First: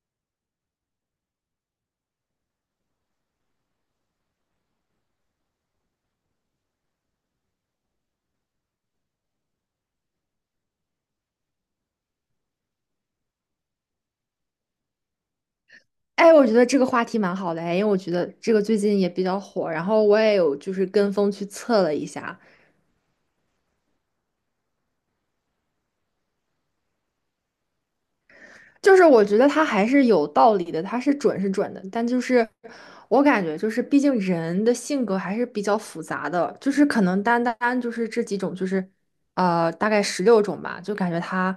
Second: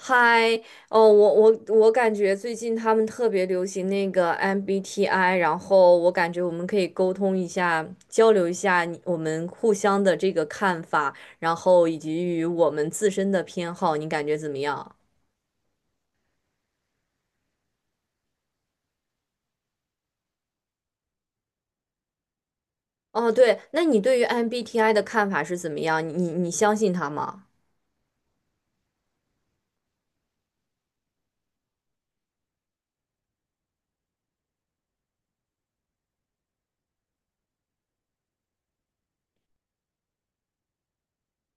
嗨，哦，我感觉最近他们特别流行那个 MBTI，然后我感觉我们可以沟通一下，交流一下我们互相的这个看法，然后以及与我们自身的偏好，你感觉怎么样？哎，我觉得这个话题蛮好的哎，因为我觉得这个最近也比较火，然后我也有就是跟风去测了一下，哦，对，那你对于 MBTI 的看法是怎么样？你相信他吗？就是我觉得它还是有道理的，它是准是准的，但就是我感觉就是毕竟人的性格还是比较复杂的，就是可能单单就是这几种，就是大概十六种吧，就感觉它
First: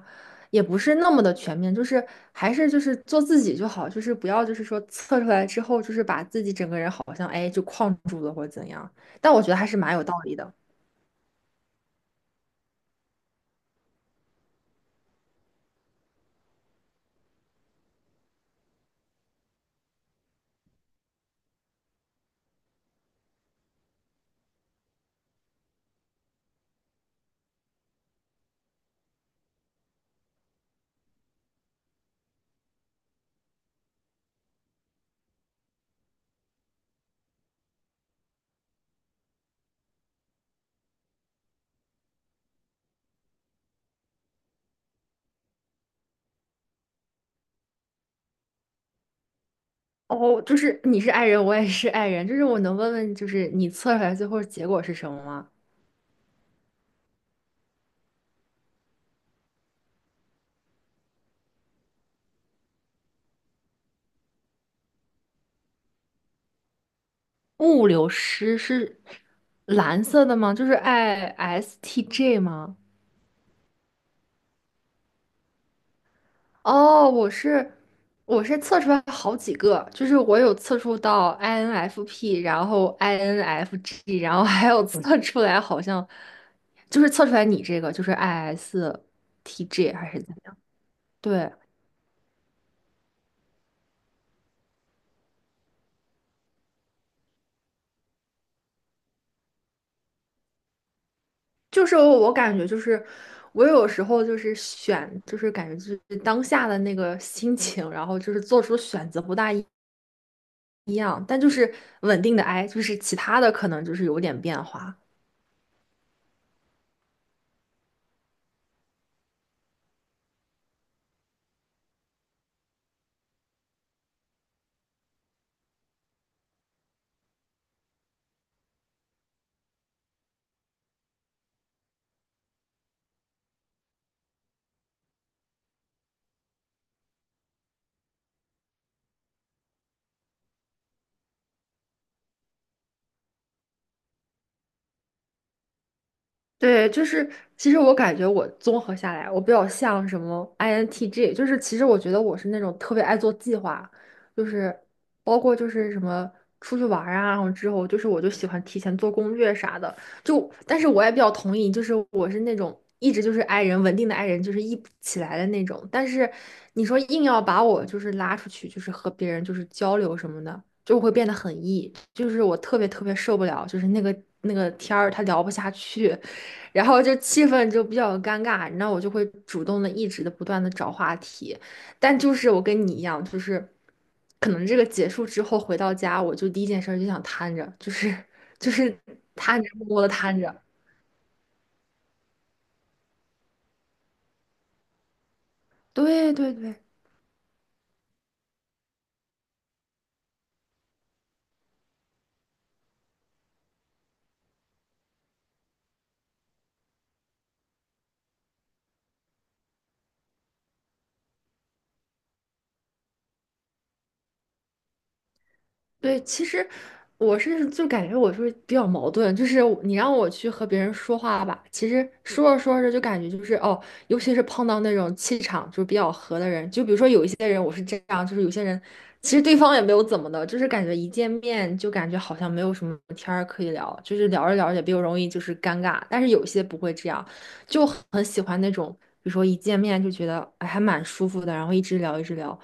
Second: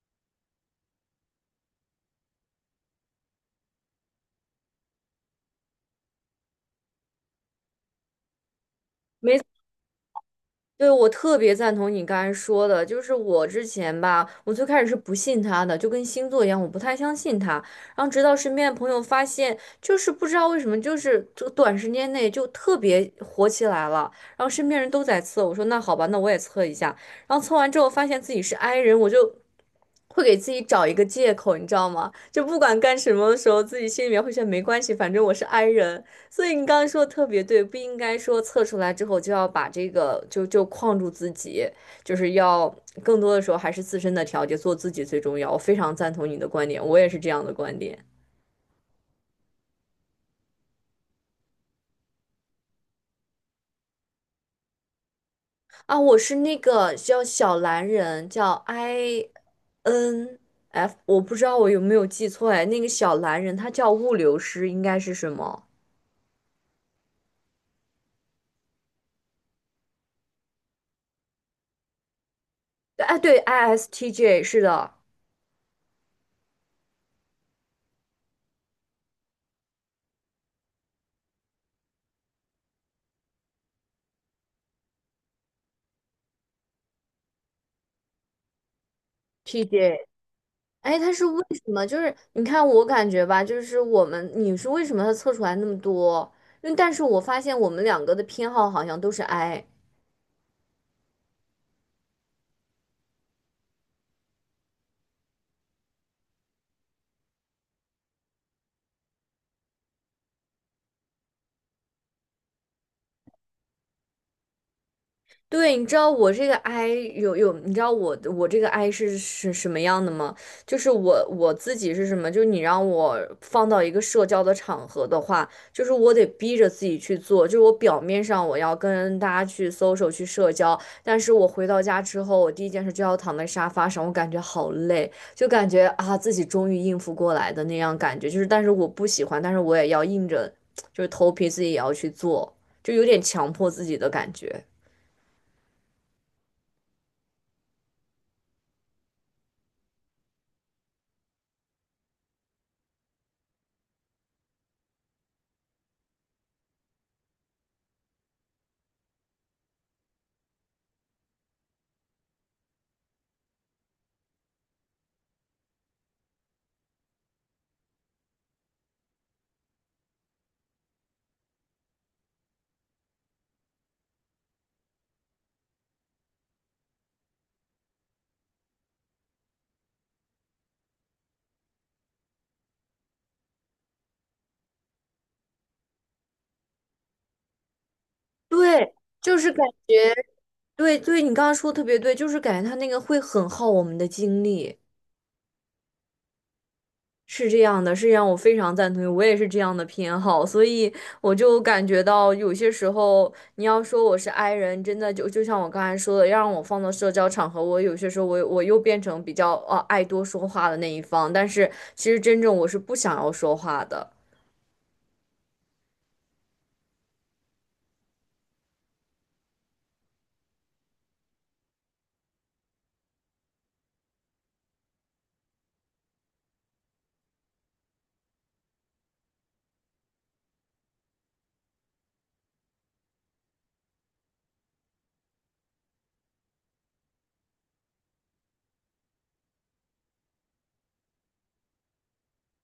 也不是那么的全面，就是还是就是做自己就好，就是不要就是说测出来之后就是把自己整个人好像哎就框住了或者怎样，但没。我觉得还是蛮有道理的。对，我特别赞同你刚才说的，就是我之前吧，我最开始是不信他的，就跟星座一样，我不太相信他。然后直到身边的朋友发现，就是不知道为什么，就是这短时间内就特别火起来了。然后身边人都在测，我说那好吧，那我也测一下。然后测完之后发现自己是 i 人，我就会给自己找一个借口，你知道吗？就不管干什么的时候，自己心里面会觉得没关系，反正我是 i 人。所以你刚刚说的特别对，不应该说测出来之后就要把这个就框住自己，就是要更多的时候还是自身的调节，做自己最重要。我非常赞同你的观点，我也是这样的观点。哦，就是你是 i 人，我也是 i 人，就是我能问问，就是你测出来最后结果是什么吗？啊，我是那个叫小蓝人，叫 I N F，我不知道我有没有记错哎，那个小蓝人他叫物流师，应该是什么？物流师是蓝色的吗？就是 ISTJ 吗？哎，对，ISTJ 是的哦，我是测出来好几个，就是我有测出到 INFP，然后 INFG，然后还有测出来好像就是测出来你这个就是 ISTJ ，TJ。还是怎么样？哎，他是为对。什么？就是你看，我感觉吧，就是你是为什么他测出来那么多？因为但是我发现我们两个的偏好好像都是 I。就是我感觉就是我有时候就是选，就是感觉就是当下的那个心情，然后就是做出的选择不大一样，但就是稳定的 I,就是其他的可能就是有点变化。对，你知道我这个 I， 你知道我这个 I 是什么样的吗？就是我自己是什么？就是你让我放到一个社交的场合的话，就是我得逼着自己去做，就是我表面上我要跟大家去 social 去社交，但是我回到家之后，我第一件事就要躺在沙发上，我感觉好累，就感觉啊自己终于应付过来的那样感觉，就是但是我不喜欢，但是我也要硬着，就是头皮自己也要去做，就有点强迫自己的感觉。对，就是其实我感觉我综合下来，我比较像什么 INTJ，就是其实我觉得我是那种特别爱做计划，就是包括就是什么出去玩儿啊，然后之后就是我就喜欢提前做攻略啥的。就但是我也比较同意，就是我是那种一直就是 i 人稳定的 i 人，就是一起来的那种。但是你说硬要把我就是拉出去，就是和别人就是交流什么的。就会变得很 E，就是我特别特别受不了，就是那个天儿他聊不下去，然后就气氛就比较尴尬，那我就会主动的一直的不断的找话题，但就是我跟你一样，就是可能这个结束之后回到家，我就第一件事儿就想瘫着，就是就对，是就是瘫感着默默的觉，瘫着，对对，你刚刚说的特别对，就是感觉他那个会很耗我们的精力，对对对。是这样的，是让我非常赞同，我也是这样的偏好，所以我就感觉到有些时候，你要说我是 i 人，真的就像我刚才说的，要让我放到社交场合，我有些时候我又变成比较爱多说话的那一方，但是其实真正我是不想要说话的。对，其实我是就感觉我是比较矛盾，就是我你让我去和别人说话吧，其实说着说着就感觉就是哦，尤其是碰到那种气场就是比较合的人，就比如说有一些人我是这样，就是有些人其实对方也没有怎么的，就是感觉一见面就感觉好像没有什么天儿可以聊，就是聊着聊着也比较容易就是尴尬，但是有些不会这样，就很喜欢那种，比如说一见面就觉得哎还蛮舒服的，然后一直聊一直聊。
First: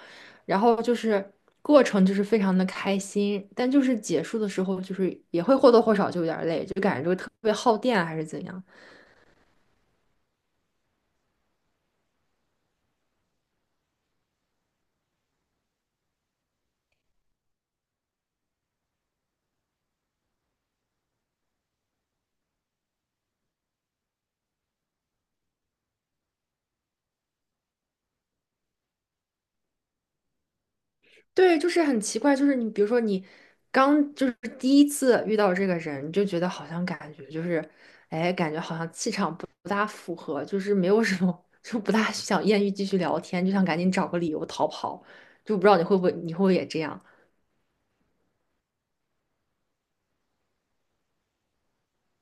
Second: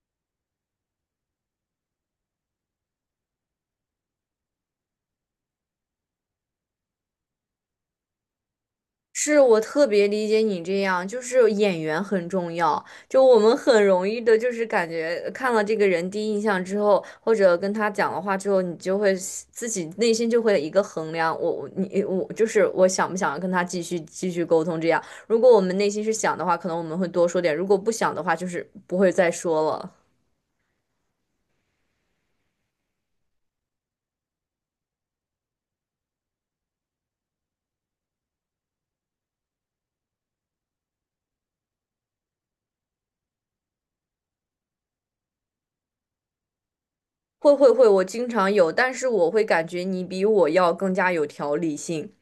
然后就是过程就是非常的开心，但就是结束的时候就是也会或多或少就有点累，就感觉这个特别耗电啊还是怎样。是我特别理解你这样，就是演员很重要。就我们很容易的，就是感觉看了这个人第一印象之后，或者跟他讲了话之后，你就会自己内心就会有一个衡量，我就是我想不想跟他继续沟通这样。如果我们内心是想的话，可能我们会多说点；如果不想的话，就是不会再说了。对，就是很奇怪，就是你比如说你刚就是第一次遇到这个人，你就觉得好像感觉就是，哎，感觉好像气场不大符合，就是没有什么，就不大想艳遇继续聊天，就想赶紧找个理由逃跑，就不知道你会不会也这样。会会会，我经常有，但是我会感觉你比我要更加有条理性，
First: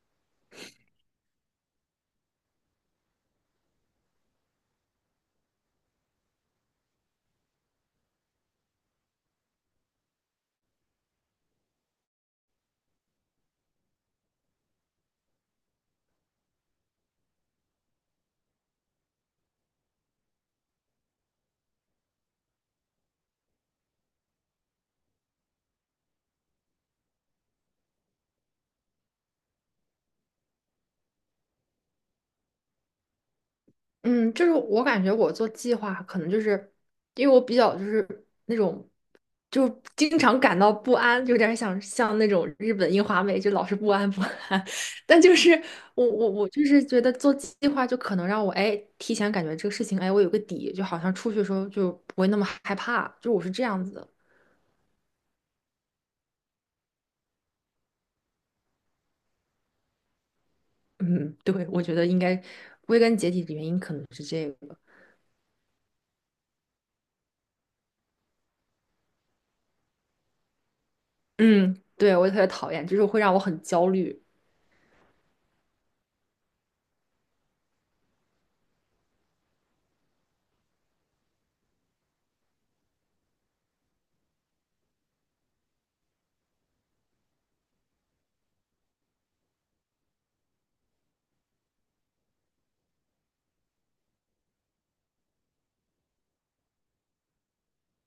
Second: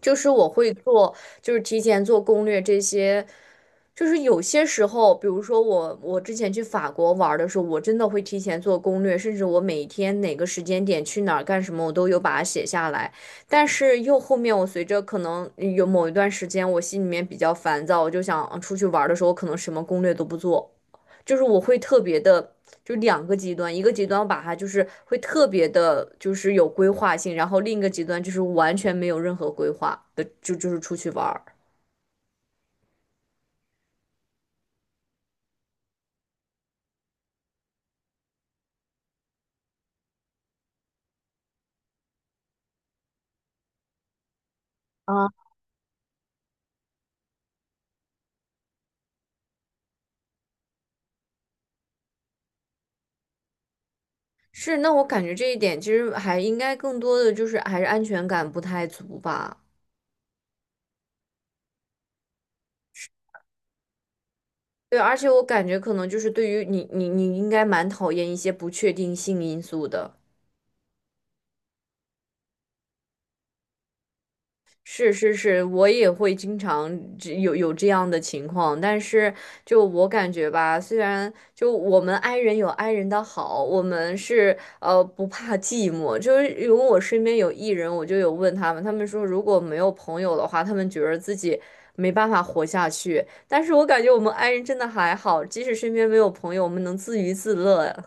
就是我会做。就是提前做攻略这些，就是有些时候，比如说我，我之前去法国玩儿的时候，我真的会提前做攻略，甚至我每天哪个时间点去哪儿干什么，我都有把它写下来。但是又后面，我随着可能有某一段时间，我心里面比较烦躁，我就想嗯出去玩儿的时候，我可能什么攻略都不做，就是我会特别的，就两个极端，一个极端我把它就是会特别的，就是有规划性，然后另一个极端就是完全没有任何规划的，就是出去玩儿。嗯，就是我感觉我做计划，可能就是因为我比较就是那种，就经常感到不安，有点想像那种日本樱花妹，就老是不安不安。但啊，就是我就是觉得做计划，就可能让我哎提前感觉这个事情，哎我有个底，就好像出去的时候就不会那么害怕，就我是这样子的。是，那我感觉这一点其实还应该更多的就是还是安全感不太足吧。嗯，对，我觉得应该归根结底的原因可能是这个。对，而且我感觉可能就是对于你，你应该蛮讨厌一些不确定性因素的。嗯，对，我也特别讨厌，就是会让我很焦虑。是是是，我也会经常有这样的情况，但是就我感觉吧，虽然就我们 i 人有 i 人的好，我们是不怕寂寞，就是因为我身边有 e 人，我就有问他们，他们说如果没有朋友的话，他们觉得自己没办法活下去，但是我感觉我们 i 人真的还好，即使身边没有朋友，我们能自娱自乐。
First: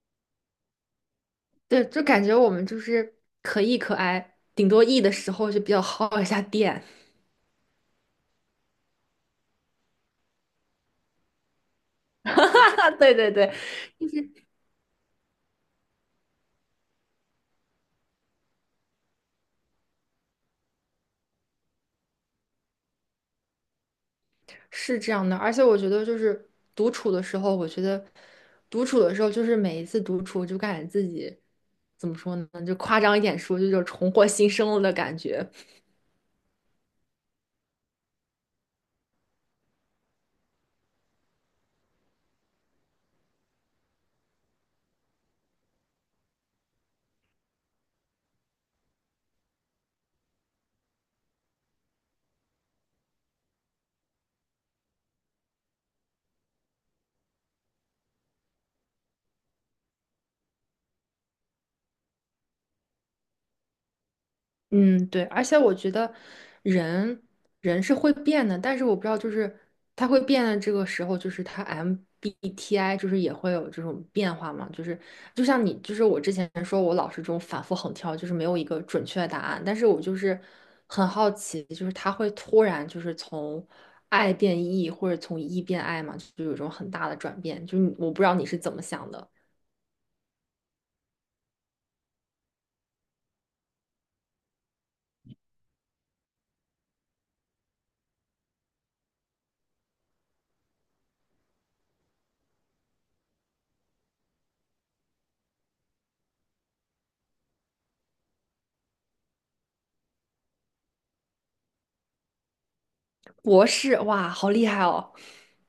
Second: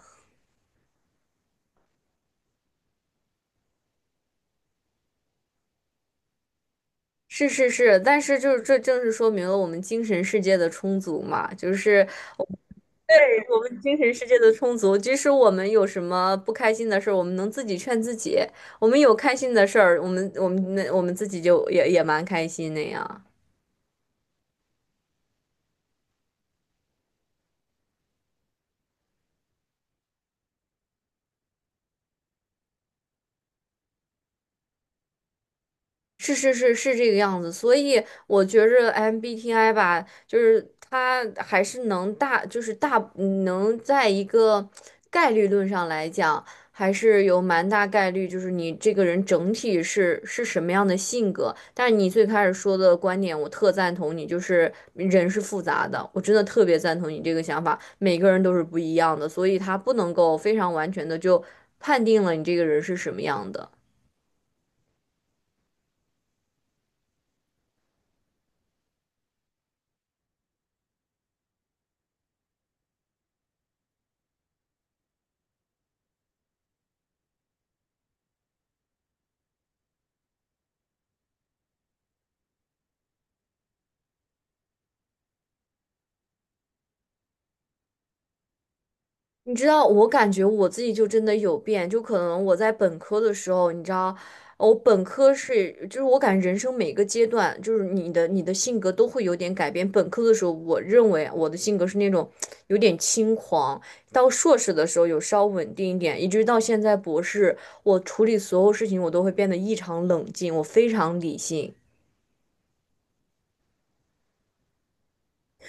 对，就感觉我们就是可 E 可 I，顶多 E 的时候就比较耗一下电，是是是，但是就是这正是说明了我们精神世界的充足嘛，就是。啊对对，对对，我们精神世界的充足，即使我们有什么不开心的事儿，我们能自己劝自己；我们有开心的事儿，我们自己就也蛮开心那样。是这样的。而且我觉得就是独处的时候，我觉得独处的时候就是每一次独处就感觉自己怎么说呢，就夸张一点说，就有重获新生了的感觉。是是是是这个样子，所以我觉着 MBTI 吧，就是它还是能大，就是大能在一个概率论上来讲，还是有蛮大概率，就是你这个人整体是什么样的性格。但是你最开始说的观点，我特赞同你，就是人是复杂的，我真的特别赞同你这个想法，每个人都是不一样的，所以他不能够非常完全的就判定了你这个人是什么样的。嗯，对，而且我觉得人人是会变的，但是我不知道，就是他会变的这个时候，就是他 MBTI 就是也会有这种变化嘛，就是就像你，就是我之前说我老是这种反复横跳，就是没有一个准确的答案，但是我就是很好奇，就是他会突然就是从爱变 E 或者从 E 变 I 嘛，就有一种很大的转变，就是你我不知道你是怎么想的。你知道，我感觉我自己就真的有变，就可能我在本科的时候，你知道，我本科是，就是我感觉人生每个阶段，就是你的性格都会有点改变。本科的时候，我认为我的性格是那种 有点轻狂，到硕士的时候有稍稳定一点，一直到现在博士，我处理所有事情我都会变得异常冷静，我非常理性。博士，哇，好厉害哦！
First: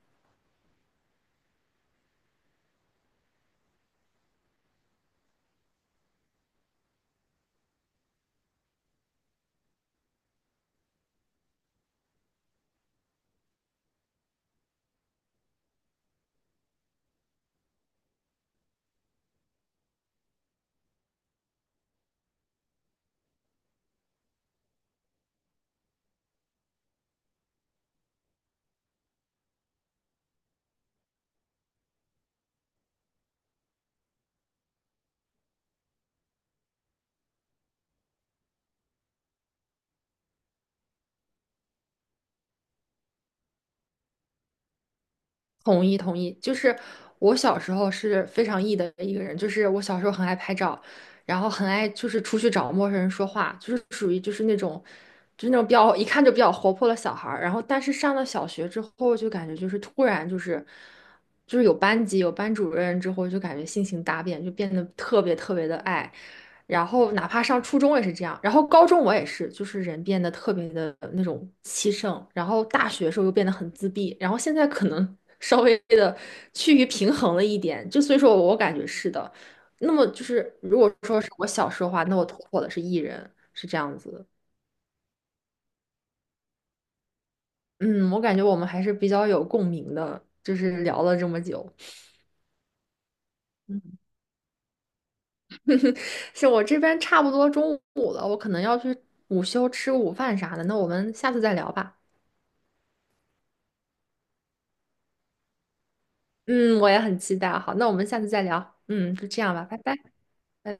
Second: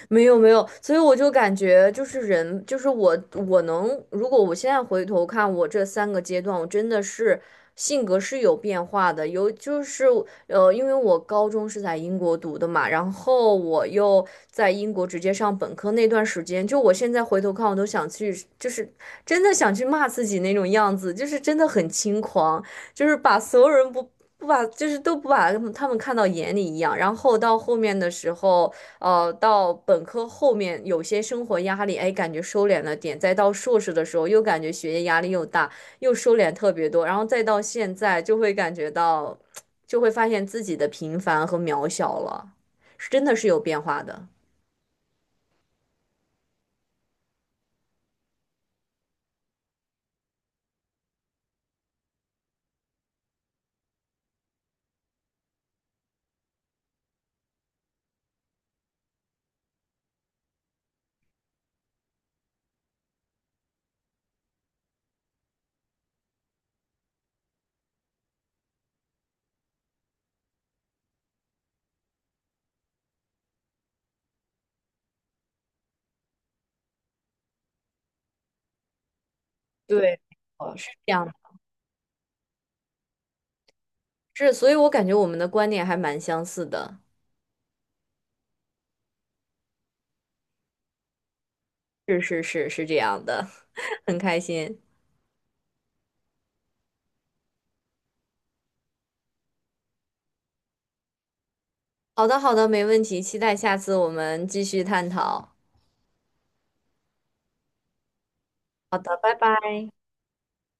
没有没有，所以我就感觉就是人，就是我，我能，如果我现在回头看我这三个阶段，我真的是性格是有变化的，有就是因为我高中是在英国读的嘛，然后我又在英国直接上本科那段时间，就我现在回头看，我都想去，就是真的想去骂自己那种样子，就是真的很轻狂，就是把所有人不把，就是都不把他们看到眼里一样，然后到后面的时候。到本科后面有些生活压力，哎，感觉收敛了点；再到硕士的时候，又感觉学业压力又大，又收敛特别多。然后再到现在，就会感觉到，就会发现自己的平凡和渺小了，是真的是有变化的。同意同意，就是我小时候是非常 E 的一个人，就是我小时候很爱拍照，然后很爱就是出去找陌生人说话，就是属于就是那种，就是那种比较一看就比较活泼的小孩儿。然后但是上了小学之后，就感觉就是突然就是就是有班级有班主任之后，就感觉性情大变，就变得特别特别的爱。然后哪怕上初中也是这样，然后高中我也是，就是人变得特别的那种气盛，然后大学时候又变得很自闭，然后现在可能稍微的趋于平衡了一点，就所以说我感觉是的。那么对，就是哦，如是果这说样是的，我小时候的话，那我突破的是 E 人，是这样子。是，所以我感觉我们的观点还蛮相似的。嗯，我感觉我们还是比较有共鸣的，就是聊了这么久。是是是是这样的，嗯，很开心。是我这边差不多中午了，我可能要去午休吃午饭啥的，那我们下次再聊吧。好的好的，没问题，期待下次我们继续探讨。嗯，我也很期待啊。好，那我们下次再聊。好嗯，的，就拜这样吧，拜拜。拜。拜拜。